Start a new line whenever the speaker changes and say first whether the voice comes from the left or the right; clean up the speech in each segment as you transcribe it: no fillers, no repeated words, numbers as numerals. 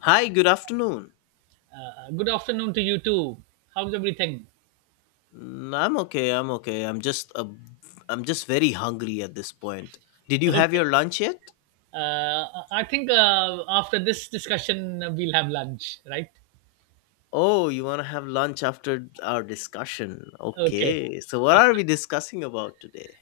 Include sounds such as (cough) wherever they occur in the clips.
left: Hi, good afternoon.
right: Good afternoon to you too. How's everything?
left: Mm, I'm okay. I'm okay. I'm just very hungry at this point. Did you have
right: Okay.
left: your lunch yet?
right: I think after this discussion, we'll have lunch, right?
left: Oh, you want to have lunch after our discussion.
right: Okay.
left: Okay. So what are we discussing about today?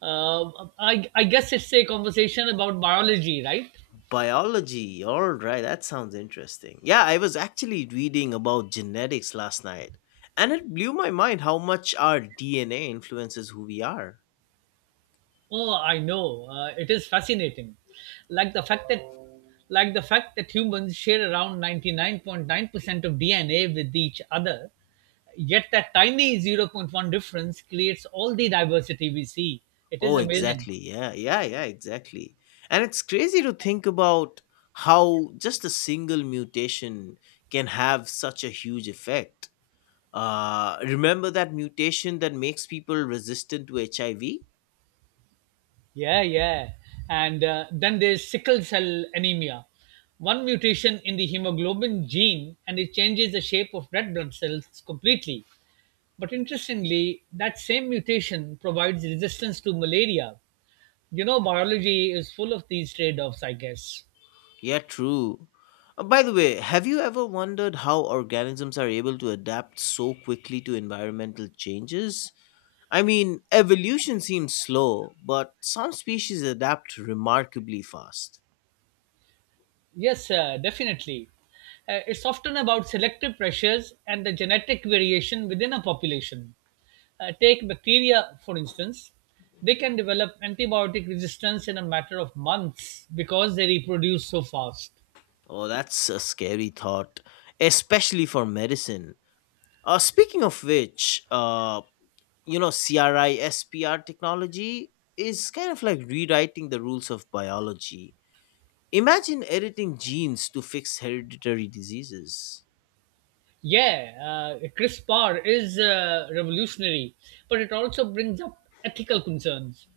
right: Uh, I guess it's a conversation about biology, right?
left: Biology. All right. That sounds interesting. Yeah, I was actually reading about genetics last night, and it blew my mind how much our DNA influences who we are.
right: Oh, I know. It is fascinating. Like the fact that like the fact that humans share around 99.9% of DNA with each other, yet that tiny zero point 0.1 difference creates all the diversity we see. It is
left: Oh,
right: amazing.
left: exactly. Yeah, yeah, yeah, exactly. And it's crazy to think about how just a single mutation can have such a huge effect. Remember that mutation that makes people resistant to HIV?
right: Yeah, yeah. And then there's sickle cell anemia. One mutation in the hemoglobin gene and it changes the shape of red blood cells completely. But interestingly, that same mutation provides resistance to malaria. You know, biology is full of these trade offs, I guess.
left: Yeah, true. By the way, have you ever wondered how organisms are able to adapt so quickly to environmental changes? I mean, evolution seems slow, but some species adapt remarkably fast.
right: Yes, definitely. It's often about selective pressures and the genetic variation within a population. Take bacteria, for instance. They can develop antibiotic resistance in a matter of months because they reproduce so fast.
left: Oh, that's a scary thought, especially for medicine. Speaking of which, CRISPR technology is kind of like rewriting the rules of biology. Imagine editing genes to fix hereditary diseases.
right: Yeah, CRISPR is revolutionary, but it also brings up ethical concerns.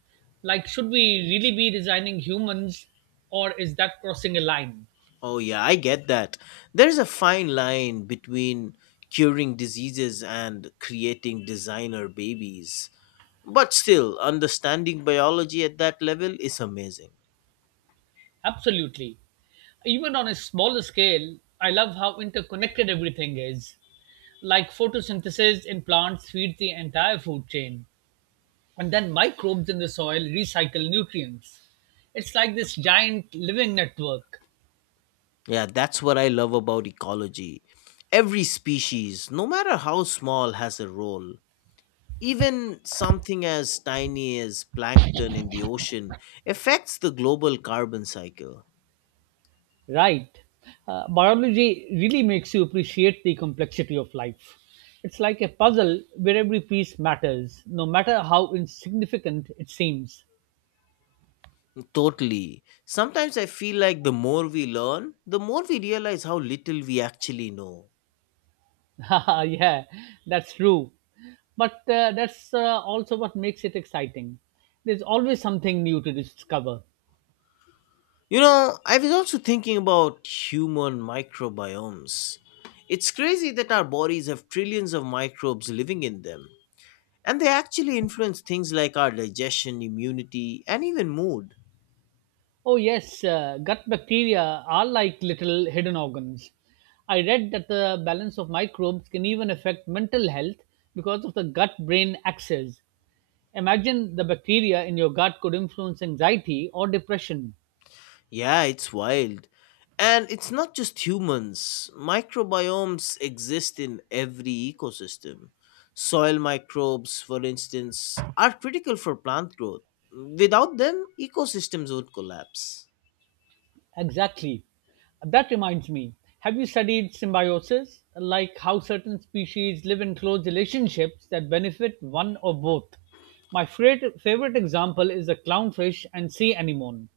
right: Like, should we really be designing humans or is that crossing a line?
left: Oh, yeah, I get that. There's a fine line between curing diseases and creating designer babies. But still, understanding biology at that level is amazing.
right: Absolutely. Even on a smaller scale, I love how interconnected everything is. Like photosynthesis in plants feeds the entire food chain, and then microbes in the soil recycle nutrients. It's like this giant living network.
left: Yeah, that's what I love about ecology. Every species, no matter how small, has a role. Even something as tiny as plankton in the ocean affects the global carbon cycle.
right: Right. Biology really makes you appreciate the complexity of life. It's like a puzzle where every piece matters, no matter how insignificant it seems.
left: Totally. Sometimes I feel like the more we learn, the more we realize how little we actually know.
right: (laughs) Yeah, that's true. But that's also what makes it exciting. There's always something new to discover.
left: You know, I was also thinking about human microbiomes. It's crazy that our bodies have trillions of microbes living in them, and they actually influence things like our digestion, immunity, and even mood.
right: Oh, yes, gut bacteria are like little hidden organs. I read that the balance of microbes can even affect mental health because of the gut brain axis. Imagine the bacteria in your gut could influence anxiety or depression.
left: Yeah, it's wild. And it's not just humans. Microbiomes exist in every ecosystem. Soil microbes, for instance, are critical for plant growth. Without them, ecosystems would collapse.
right: Exactly. That reminds me, have you studied symbiosis? Like how certain species live in close relationships that benefit one or both. My favorite, favorite example is the clownfish and sea anemone.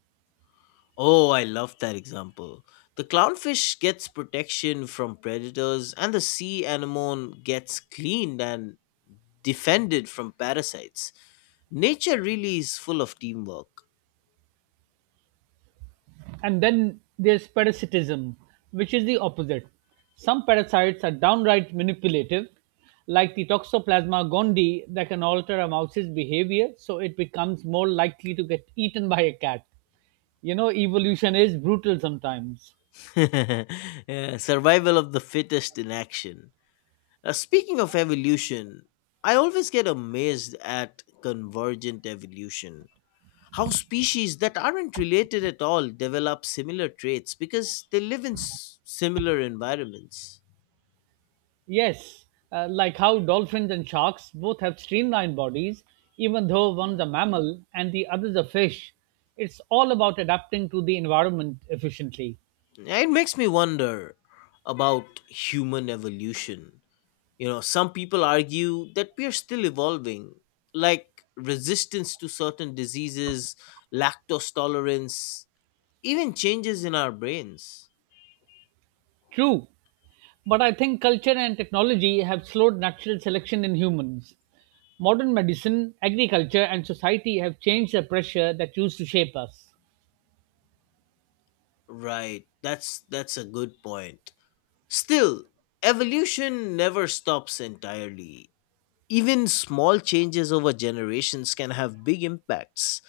left: Oh, I love that example. The clownfish gets protection from predators, and the sea anemone gets cleaned and defended from parasites. Nature really is full of teamwork.
right: And then there's parasitism, which is the opposite. Some parasites are downright manipulative, like the Toxoplasma gondii that can alter a mouse's behavior so it becomes more likely to get eaten by a cat. You know, evolution is brutal sometimes.
left: (laughs) Yeah, survival of the fittest in action. Speaking of evolution, I always get amazed at convergent evolution. How species that aren't related at all develop similar traits because they live in similar environments.
right: Yes, like how dolphins and sharks both have streamlined bodies, even though one's a mammal and the other's a fish. It's all about adapting to the environment efficiently.
left: Yeah, it makes me wonder about human evolution. You know, some people argue that we are still evolving, like resistance to certain diseases, lactose tolerance, even changes in our brains.
right: True, but I think culture and technology have slowed natural selection in humans. Modern medicine, agriculture, and society have changed the pressure that used to shape us.
left: Right, that's a good point. Still, evolution never stops entirely. Even small changes over generations can have big impacts,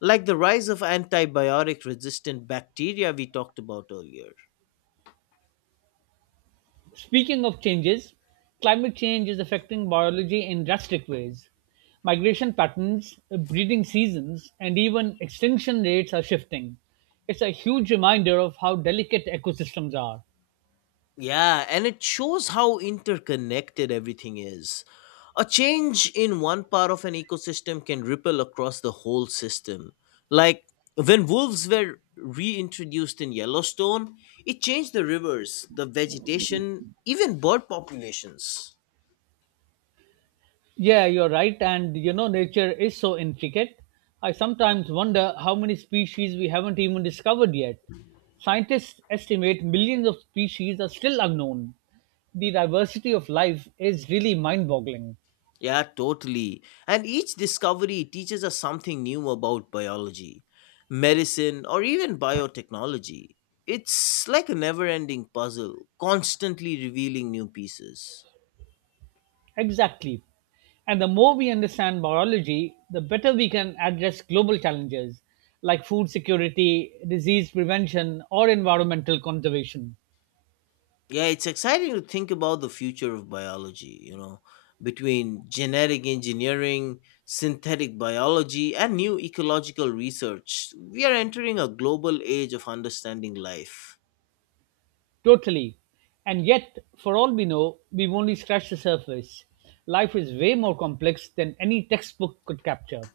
left: like the rise of antibiotic resistant bacteria we talked about earlier.
right: Speaking of changes, climate change is affecting biology in drastic ways. Migration patterns, breeding seasons, and even extinction rates are shifting. It's a huge reminder of how delicate ecosystems are.
left: Yeah, and it shows how interconnected everything is. A change in one part of an ecosystem can ripple across the whole system. Like when wolves were reintroduced in Yellowstone, it changed the rivers, the vegetation, even bird populations.
right: Yeah, you're right, and you know, nature is so intricate. I sometimes wonder how many species we haven't even discovered yet. Scientists estimate millions of species are still unknown. The diversity of life is really mind boggling.
left: Yeah, totally. And each discovery teaches us something new about biology, medicine, or even biotechnology. It's like a never ending puzzle, constantly revealing new pieces.
right: Exactly. And the more we understand biology, the better we can address global challenges like food security, disease prevention, or environmental conservation.
left: Yeah, it's exciting to think about the future of biology, between genetic engineering, synthetic biology, and new ecological research. We are entering a global age of understanding life.
right: Totally. And yet, for all we know, we've only scratched the surface. Life is way more complex than any textbook could capture.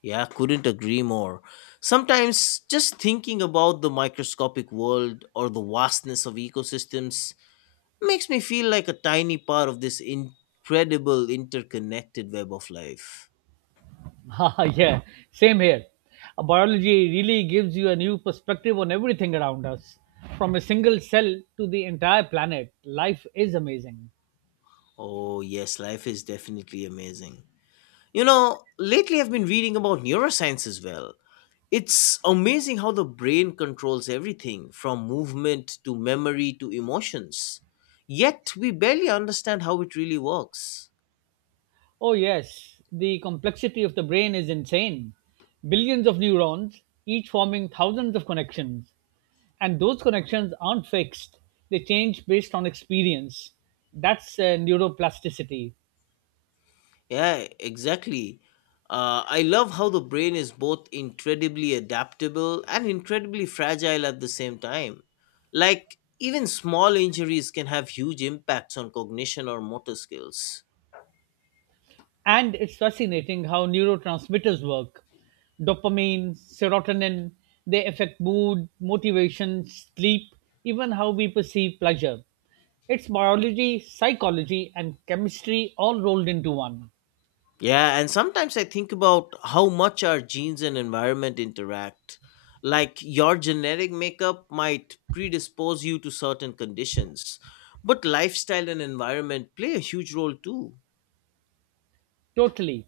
left: Yeah, couldn't agree more. Sometimes just thinking about the microscopic world or the vastness of ecosystems makes me feel like a tiny part of this incredible interconnected web of life.
right: (laughs) Haha, yeah, same here. Biology really gives you a new perspective on everything around us. From a single cell to the entire planet, life is amazing.
left: Oh, yes, life is definitely amazing. You know, lately I've been reading about neuroscience as well. It's amazing how the brain controls everything from movement to memory to emotions. Yet we barely understand how it really works.
right: Oh, yes, the complexity of the brain is insane. Billions of neurons, each forming thousands of connections. And those connections aren't fixed, they change based on experience. That's neuroplasticity.
left: Yeah, exactly. I love how the brain is both incredibly adaptable and incredibly fragile at the same time. Like, even small injuries can have huge impacts on cognition or motor skills.
right: And it's fascinating how neurotransmitters work. Dopamine, serotonin, they affect mood, motivation, sleep, even how we perceive pleasure. It's biology, psychology, and chemistry all rolled into one.
left: Yeah, and sometimes I think about how much our genes and environment interact. Like, your genetic makeup might predispose you to certain conditions, but lifestyle and environment play a huge role too.
right: Totally.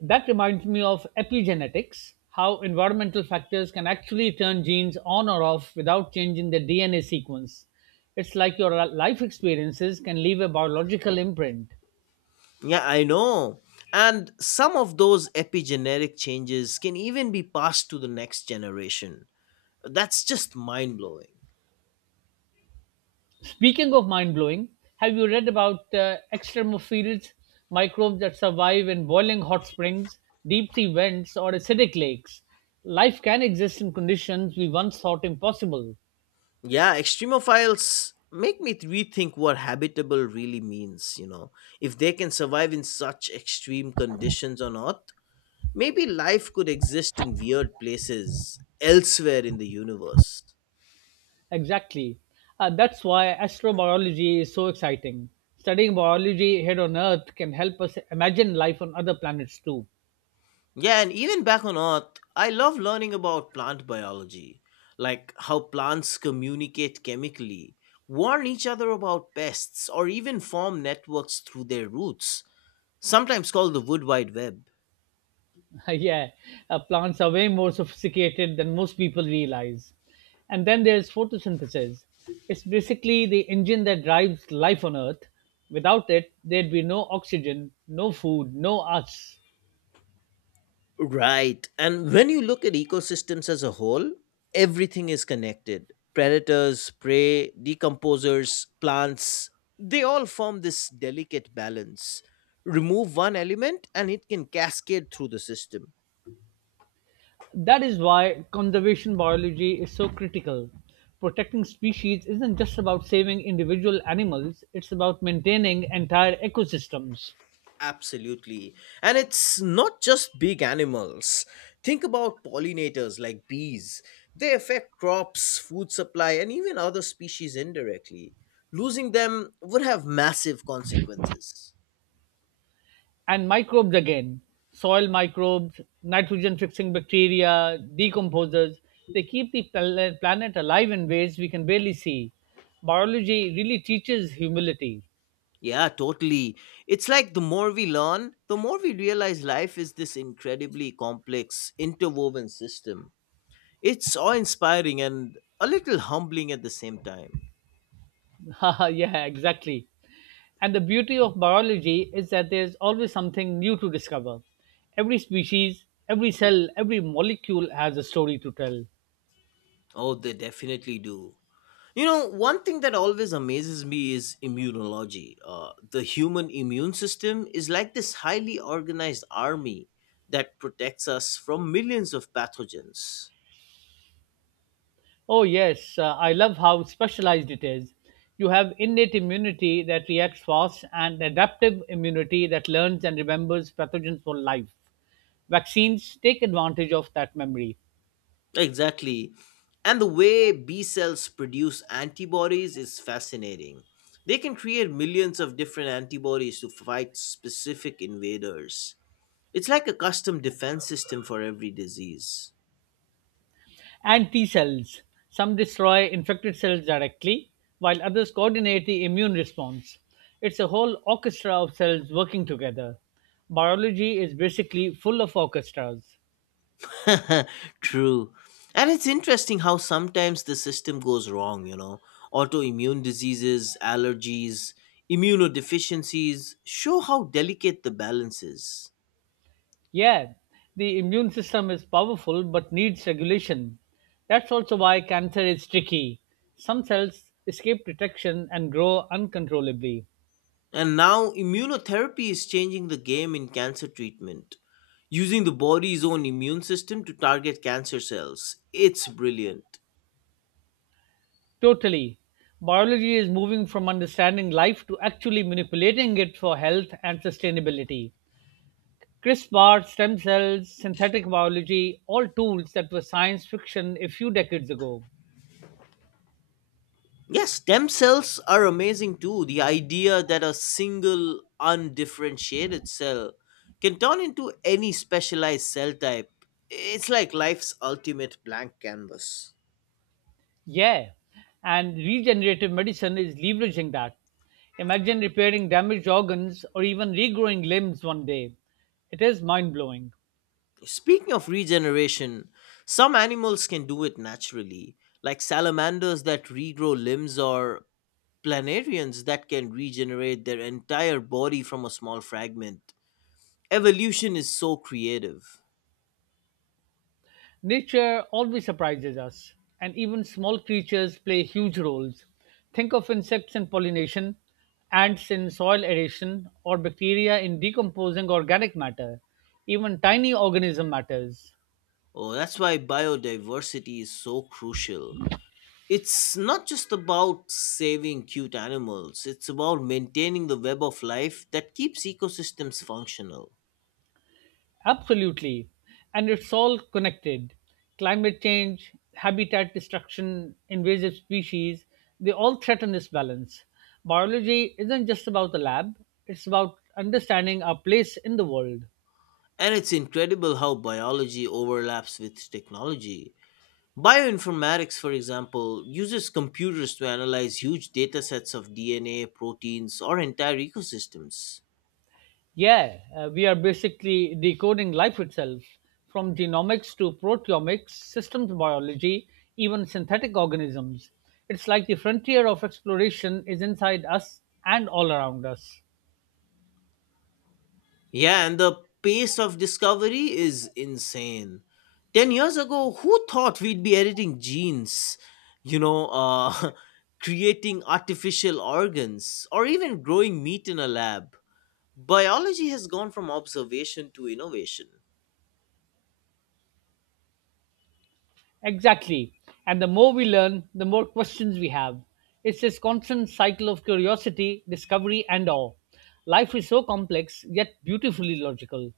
right: That reminds me of epigenetics, how environmental factors can actually turn genes on or off without changing their DNA sequence. It's like your life experiences can leave a biological imprint.
left: Yeah, I know. And some of those epigenetic changes can even be passed to the next generation. That's just mind blowing.
right: Speaking of mind blowing, have you read about extremophils, microbes that survive in boiling hot springs, deep sea vents, or acidic lakes? Life can exist in conditions we once thought impossible.
left: Yeah, extremophiles make me rethink what habitable really means, you know. If they can survive in such extreme conditions on Earth, maybe life could exist in weird places elsewhere in the universe.
right: Exactly. That's why astrobiology is so exciting. Studying biology here on Earth can help us imagine life on other planets too.
left: Yeah, and even back on Earth, I love learning about plant biology, like how plants communicate chemically, warn each other about pests, or even form networks through their roots, sometimes called the wood wide web.
right: (laughs) Yeah, plants are way more sophisticated than most people realize. And then there's photosynthesis. It's basically the engine that drives life on Earth. Without it, there'd be no oxygen, no food, no us.
left: Right, and when you look at ecosystems as a whole, everything is connected. Predators, prey, decomposers, plants, they all form this delicate balance. Remove one element and it can cascade through the system.
right: That is why conservation biology is so critical. Protecting species isn't just about saving individual animals, it's about maintaining entire ecosystems.
left: Absolutely. And it's not just big animals. Think about pollinators like bees. They affect crops, food supply, and even other species indirectly. Losing them would have massive consequences.
right: And microbes again, soil microbes, nitrogen fixing bacteria, decomposers, they keep the planet alive in ways we can barely see. Biology really teaches humility.
left: Yeah, totally. It's like the more we learn, the more we realize life is this incredibly complex, interwoven system. It's awe inspiring and a little humbling at the same time.
right: (laughs) Yeah, exactly. And the beauty of biology is that there's always something new to discover. Every species, every cell, every molecule has a story to tell.
left: Oh, they definitely do. You know, one thing that always amazes me is immunology. The human immune system is like this highly organized army that protects us from millions of pathogens.
right: Oh, yes, I love how specialized it is. You have innate immunity that reacts fast and adaptive immunity that learns and remembers pathogens for life. Vaccines take advantage of that memory.
left: Exactly. And the way B cells produce antibodies is fascinating. They can create millions of different antibodies to fight specific invaders. It's like a custom defense system for every disease.
right: And T cells. Some destroy infected cells directly, while others coordinate the immune response. It's a whole orchestra of cells working together. Biology is basically full of orchestras.
left: (laughs) True. And it's interesting how sometimes the system goes wrong, you know. Autoimmune diseases, allergies, immunodeficiencies show how delicate the balance is.
right: Yeah, the immune system is powerful but needs regulation. That's also why cancer is tricky. Some cells escape detection and grow uncontrollably.
left: And now immunotherapy is changing the game in cancer treatment, using the body's own immune system to target cancer cells. It's brilliant.
right: Totally. Biology is moving from understanding life to actually manipulating it for health and sustainability. CRISPR, stem cells, synthetic biology, all tools that were science fiction a few decades ago.
left: Yes, stem cells are amazing too. The idea that a single undifferentiated cell can turn into any specialized cell type, it's like life's ultimate blank canvas.
right: Yeah, and regenerative medicine is leveraging that. Imagine repairing damaged organs or even regrowing limbs one day. It is mind blowing.
left: Speaking of regeneration, some animals can do it naturally, like salamanders that regrow limbs or planarians that can regenerate their entire body from a small fragment. Evolution is so creative.
right: Nature always surprises us, and even small creatures play huge roles. Think of insects in pollination, ants in soil aeration, or bacteria in decomposing organic matter. Even tiny organism matters.
left: Oh, that's why biodiversity is so crucial. It's not just about saving cute animals, it's about maintaining the web of life that keeps ecosystems functional.
right: Absolutely. And it's all connected. Climate change, habitat destruction, invasive species, they all threaten this balance. Biology isn't just about the lab, it's about understanding our place in the world.
left: And it's incredible how biology overlaps with technology. Bioinformatics, for example, uses computers to analyze huge datasets of DNA, proteins, or entire ecosystems.
right: Yeah, we are basically decoding life itself from genomics to proteomics, systems biology, even synthetic organisms. It's like the frontier of exploration is inside us and all around us.
left: Yeah, and the pace of discovery is insane. 10 years ago, who thought we'd be editing genes, you know, uh, (laughs) creating artificial organs, or even growing meat in a lab? Biology has gone from observation to innovation.
right: Exactly. And the more we learn, the more questions we have. It's this constant cycle of curiosity, discovery, and awe. Life is so complex, yet beautifully logical.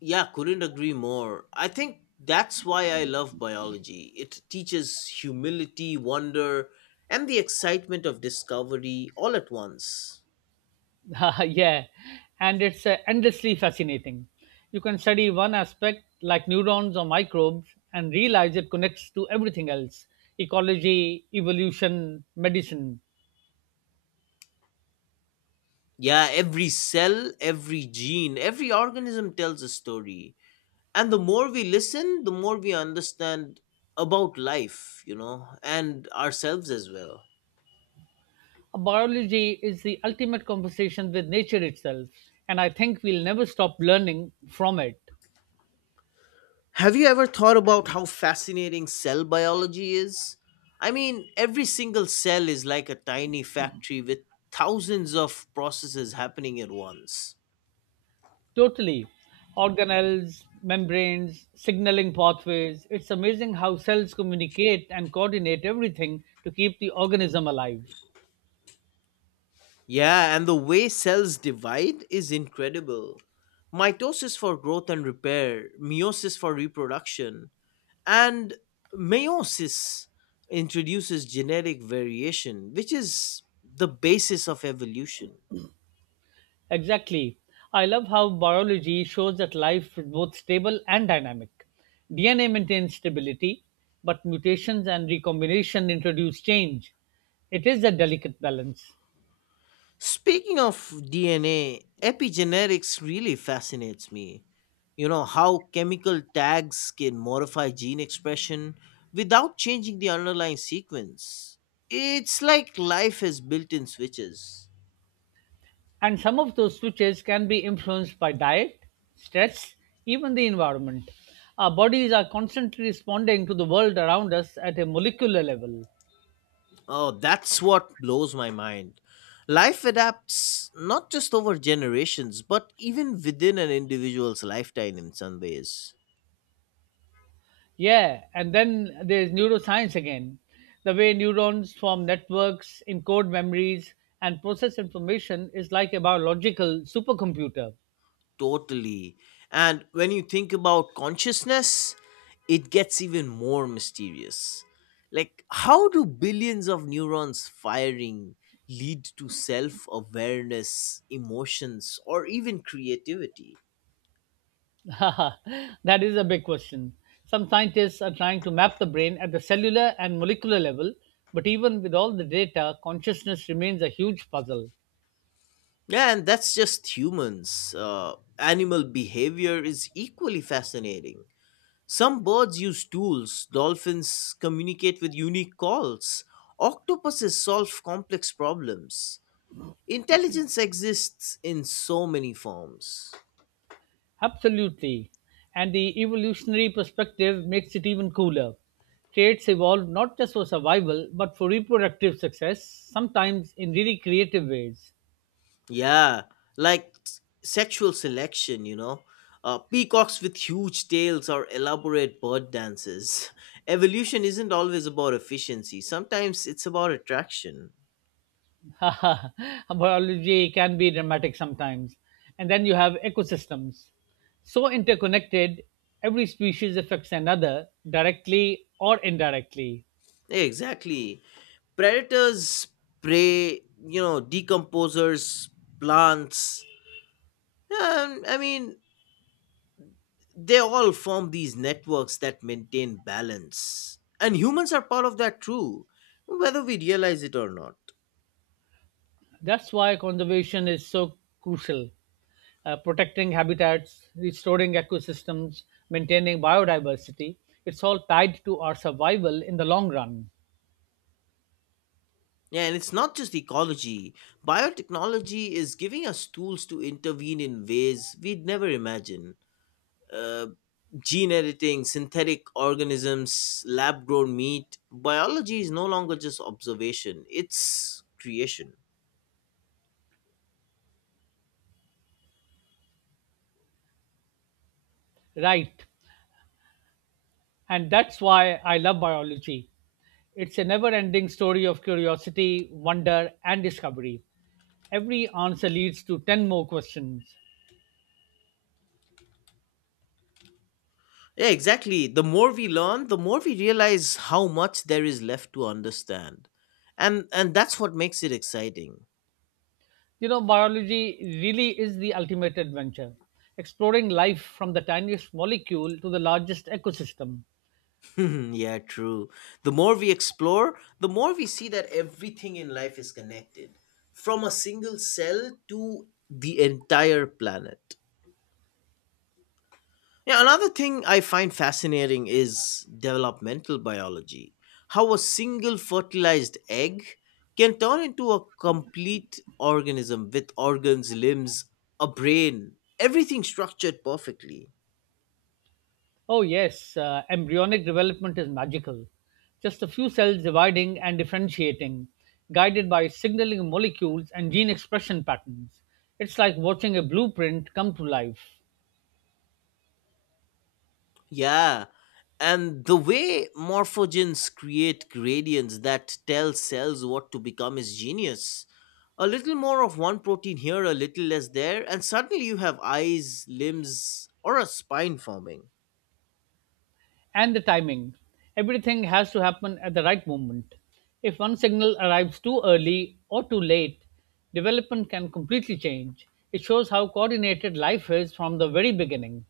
left: Yeah, couldn't agree more. I think that's why I love biology. It teaches humility, wonder, and the excitement of discovery all at once.
right: (laughs) Yeah. And it's endlessly fascinating. You can study one aspect, like neurons or microbes, and realize it connects to everything else, ecology, evolution, medicine.
left: Yeah, every cell, every gene, every organism tells a story. And the more we listen, the more we understand about life, and ourselves as well.
right: Biology is the ultimate conversation with nature itself, and I think we'll never stop learning from it.
left: Have you ever thought about how fascinating cell biology is? I mean, every single cell is like a tiny factory with thousands of processes happening at once.
right: Totally. Organelles, membranes, signaling pathways. It's amazing how cells communicate and coordinate everything to keep the organism alive.
left: Yeah, and the way cells divide is incredible. Mitosis for growth and repair, meiosis for reproduction, And meiosis introduces genetic variation, which is the basis of evolution.
right: Exactly. I love how biology shows that life is both stable and dynamic. DNA maintains stability, but mutations and recombination introduce change. It is a delicate balance.
left: Speaking of DNA, epigenetics really fascinates me. You know, how chemical tags can modify gene expression without changing the underlying sequence. It's like life has built in switches.
right: And some of those switches can be influenced by diet, stress, even the environment. Our bodies are constantly responding to the world around us at a molecular level.
left: Oh, that's what blows my mind. Life adapts not just over generations, but even within an individual's lifetime in some ways.
right: Yeah, and then there's neuroscience again. The way neurons form networks, encode memories, and process information is like a biological supercomputer.
left: Totally. And when you think about consciousness, it gets even more mysterious. Like, how do billions of neurons firing lead to self awareness, emotions, or even creativity?
right: (laughs) That is a big question. Some scientists are trying to map the brain at the cellular and molecular level, but even with all the data, consciousness remains a huge puzzle.
left: Yeah, and that's just humans. Animal behavior is equally fascinating. Some birds use tools, dolphins communicate with unique calls, octopuses solve complex problems. Intelligence exists in so many forms.
right: Absolutely. And the evolutionary perspective makes it even cooler. Traits evolve not just for survival, but for reproductive success, sometimes in really creative ways.
left: Yeah, like sexual selection, you know. Peacocks with huge tails or elaborate bird dances. (laughs) Evolution isn't always about efficiency, sometimes it's about attraction.
right: (laughs) Biology can be dramatic sometimes. And then you have ecosystems. So interconnected, every species affects another directly or indirectly.
left: Exactly. Predators prey, you know, decomposers, plants. Um, I mean, they all form these networks that maintain balance. And humans are part of that too, whether we realize it or not.
right: That's why conservation is so crucial. Protecting habitats, restoring ecosystems, maintaining biodiversity, it's all tied to our survival in the long run.
left: Yeah, and it's not just ecology. Biotechnology is giving us tools to intervene in ways we'd never imagine. uh, Gene editing, synthetic organisms, lab grown meat. Biology is no longer just observation, it's creation.
right: Right. And that's why I love biology. It's a never ending story of curiosity, wonder, and discovery. Every answer leads to 10 more questions.
left: Yeah, exactly. The more we learn, the more we realize how much there is left to understand. And that's what makes it exciting.
right: You know, biology really is the ultimate adventure, exploring life from the tiniest molecule to the largest ecosystem.
left: (laughs) Yeah, true. The more we explore, the more we see that everything in life is connected, from a single cell to the entire planet. Yeah, another thing I find fascinating is developmental biology. How a single fertilized egg can turn into a complete organism with organs, limbs, a brain, everything structured perfectly.
right: Oh, yes, embryonic development is magical. Just a few cells dividing and differentiating, guided by signaling molecules and gene expression patterns. It's like watching a blueprint come to life.
left: Yeah, and the way morphogens create gradients that tell cells what to become is genius. A little more of one protein here, a little less there, and suddenly you have eyes, limbs, or a spine forming.
right: And the timing. Everything has to happen at the right moment. If one signal arrives too early or too late, development can completely change. It shows how coordinated life is from the very beginning.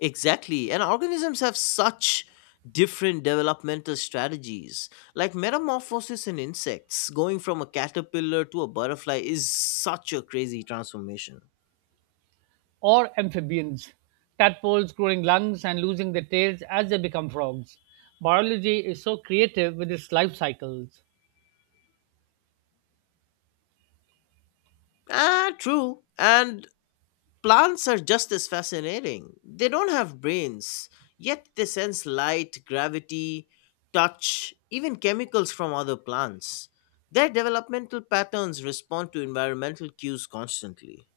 left: Exactly. And organisms have such different developmental strategies. Like metamorphosis in insects, going from a caterpillar to a butterfly is such a crazy transformation.
right: Or amphibians, tadpoles growing lungs and losing their tails as they become frogs. Biology is so creative with its life cycles.
left: Ah, true. And plants are just as fascinating. They don't have brains, yet they sense light, gravity, touch, even chemicals from other plants. Their developmental patterns respond to environmental cues constantly.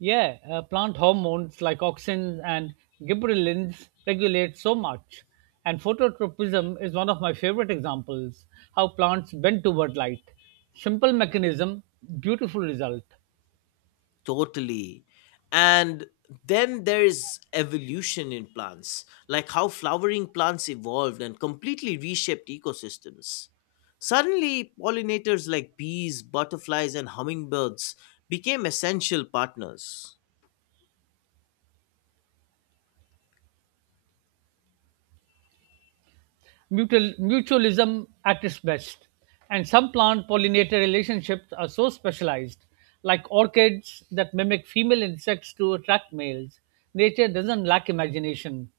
right: Yeah, plant hormones like auxins and gibberellins regulate so much. And phototropism is one of my favorite examples, how plants bend toward light. Simple mechanism, beautiful result.
left: Totally. And then there's evolution in plants, like how flowering plants evolved and completely reshaped ecosystems. Suddenly, pollinators like bees, butterflies, and hummingbirds became essential partners.
right: Mutualism at its best. And some plant pollinator relationships are so specialized, like orchids that mimic female insects to attract males. Nature doesn't lack imagination.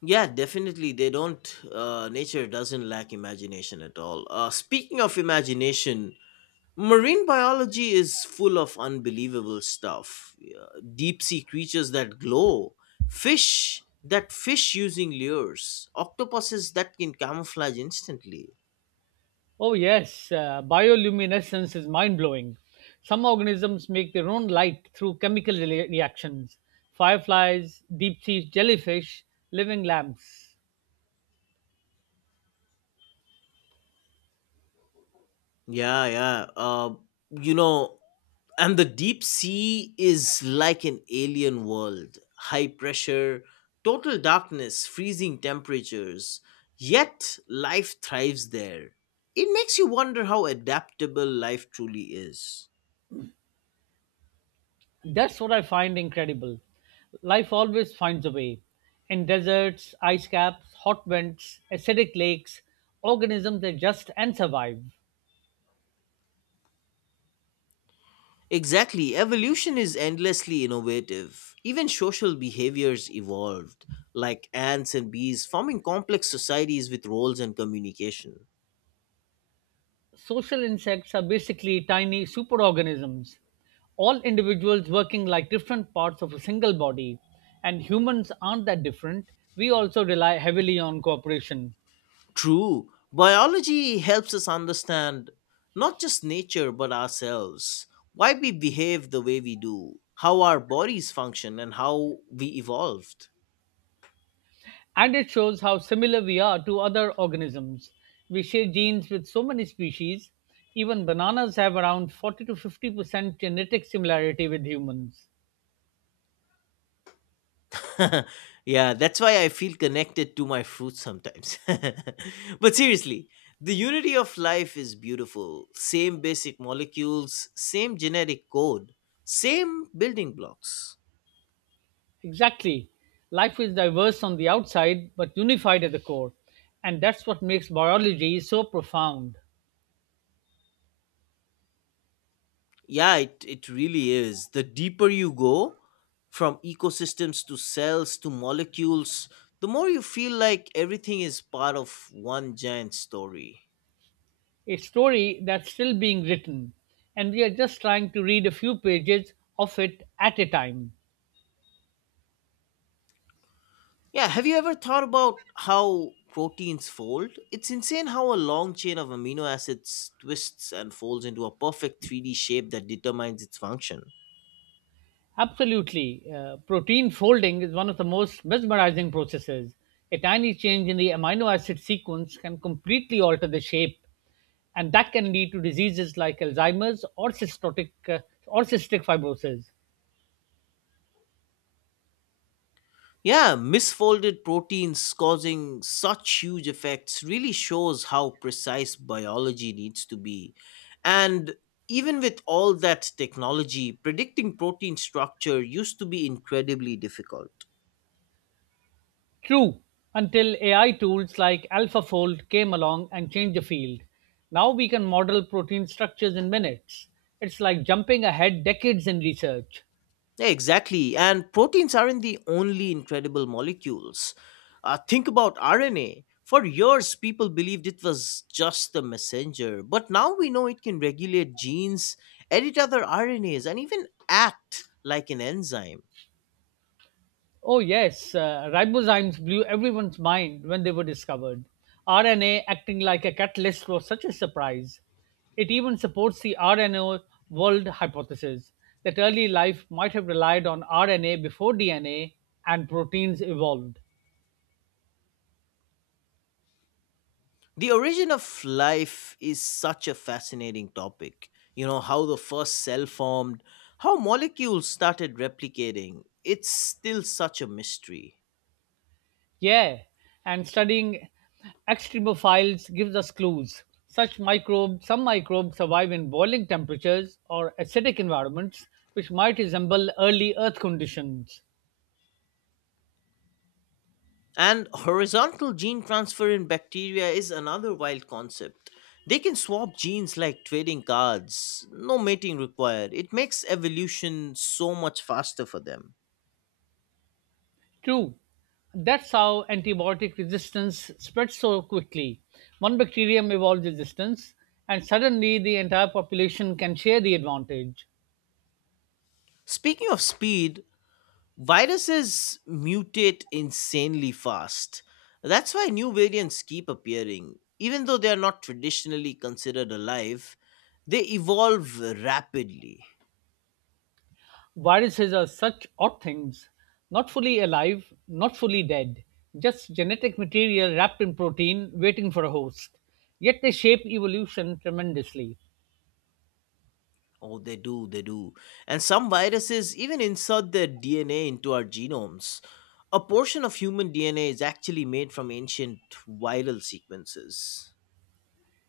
left: Yeah, definitely. They don't, Nature doesn't lack imagination at all. Speaking of imagination, marine biology is full of unbelievable stuff. Yeah, deep sea creatures that glow, fish that fish using lures, octopuses that can camouflage instantly.
right: Oh, yes, bioluminescence is mind blowing. Some organisms make their own light through chemical reactions. Fireflies, deep sea jellyfish, living lamps.
left: Yeah. you know, and the deep sea is like an alien world. High pressure, total darkness, freezing temperatures. Yet life thrives there. It makes you wonder how adaptable life truly is.
right: That's what I find incredible. Life always finds a way. In deserts, ice caps, hot vents, acidic lakes, organisms adjust and survive.
left: Exactly. Evolution is endlessly innovative. Even social behaviors evolved, like ants and bees forming complex societies with roles and communication.
right: Social insects are basically tiny superorganisms, all individuals working like different parts of a single body. And humans aren't that different. We also rely heavily on cooperation.
left: True, biology helps us understand not just nature but ourselves, why we behave the way we do, how our bodies function, and how we evolved.
right: And it shows how similar we are to other organisms. We share genes with so many species. Even bananas have around 40 to 50% genetic similarity with humans.
left: (laughs) Yeah, that's why I feel connected to my fruit sometimes. (laughs) But seriously, the unity of life is beautiful. Same basic molecules, same genetic code, same building blocks.
right: Exactly. Life is diverse on the outside, but unified at the core. And that's what makes biology so profound.
left: Yeah, it really is. The deeper you go, from ecosystems to cells to molecules, the more you feel like everything is part of one giant story.
right: A story that's still being written, and we are just trying to read a few pages of it at a time.
left: Yeah, have you ever thought about how proteins fold? It's insane how a long chain of amino acids twists and folds into a perfect 3D shape that determines its function.
right: Absolutely. Protein folding is one of the most mesmerizing processes. A tiny change in the amino acid sequence can completely alter the shape, and that can lead to diseases like Alzheimer's or cystic fibrosis.
left: Yeah, misfolded proteins causing such huge effects really shows how precise biology needs to be. And even with all that technology, predicting protein structure used to be incredibly difficult.
right: True, until AI tools like AlphaFold came along and changed the field. Now we can model protein structures in minutes. It's like jumping ahead decades in research.
left: Yeah, exactly. And proteins aren't the only incredible molecules. Think about RNA. For years, people believed it was just the messenger, but now we know it can regulate genes, edit other RNAs, and even act like an enzyme.
right: Oh, yes, ribozymes blew everyone's mind when they were discovered. RNA acting like a catalyst was such a surprise. It even supports the RNA world hypothesis that early life might have relied on RNA before DNA and proteins evolved.
left: The origin of life is such a fascinating topic. You know, how the first cell formed, how molecules started replicating. It's still such a mystery.
right: Yeah, and studying extremophiles gives us clues. Some microbes survive in boiling temperatures or acidic environments, which might resemble early Earth conditions.
left: And horizontal gene transfer in bacteria is another wild concept. They can swap genes like trading cards, no mating required. It makes evolution so much faster for them.
right: True, that's how antibiotic resistance spreads so quickly. One bacterium evolves resistance, and suddenly the entire population can share the advantage.
left: Speaking of speed, viruses mutate insanely fast. That's why new variants keep appearing. Even though they are not traditionally considered alive, they evolve rapidly.
right: Viruses are such odd things, not fully alive, not fully dead, just genetic material wrapped in protein waiting for a host. Yet they shape evolution tremendously.
left: Oh, they do. And some viruses even insert their DNA into our genomes. A portion of human DNA is actually made from ancient viral sequences.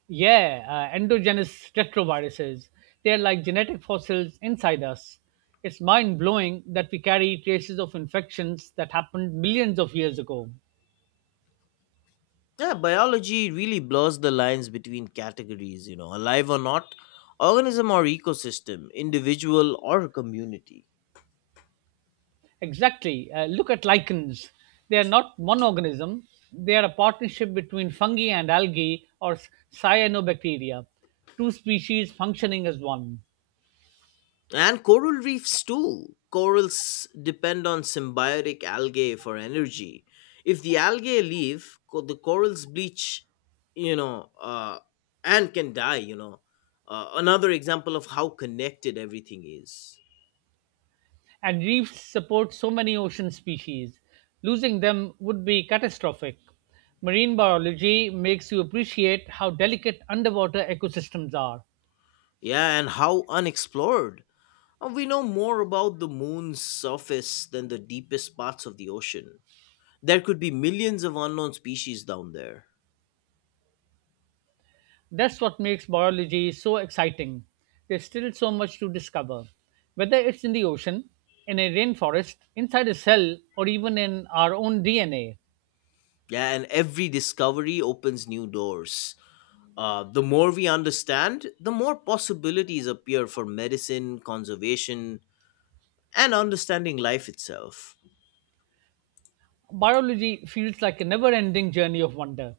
right: Yeah, endogenous retroviruses. They're like genetic fossils inside us. It's mind blowing that we carry traces of infections that happened millions of years ago.
left: Yeah, biology really blurs the lines between categories, you know, alive or not, organism or ecosystem, individual or community.
right: Exactly. Look at lichens. They are not one organism, they are a partnership between fungi and algae or cyanobacteria, two species functioning as one.
left: And coral reefs too. Corals depend on symbiotic algae for energy. If the algae leave, the corals bleach, you know, uh, and can die. Another example of how connected everything is.
right: And reefs support so many ocean species. Losing them would be catastrophic. Marine biology makes you appreciate how delicate underwater ecosystems are.
left: Yeah, and how unexplored. We know more about the moon's surface than the deepest parts of the ocean. There could be millions of unknown species down there.
right: That's what makes biology so exciting. There's still so much to discover. Whether it's in the ocean, in a rainforest, inside a cell, or even in our own DNA,
left: Yeah, and every discovery opens new doors. The more we understand, the more possibilities appear for medicine, conservation, and understanding life itself.
right: biology feels like a never ending journey of wonder.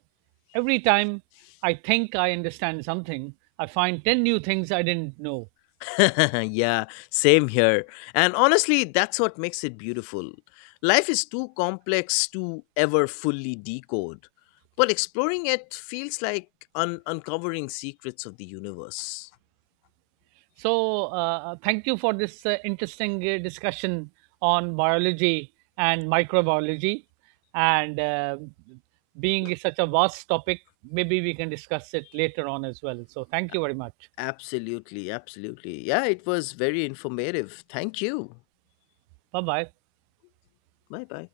right: Every time I think I understand something, I find 10 new things I didn't know.
left: (laughs) Yeah, same here. And honestly, that's what makes it beautiful. Life is too complex to ever fully decode, but exploring it feels like uncovering secrets of the universe.
right: So, thank you for this interesting discussion on biology and microbiology. And being such a vast topic, maybe we can discuss it later on as well. So, thank you very much.
left: Absolutely, absolutely. Yeah, it was very informative. Thank you.
right: Bye bye.
left: Bye bye.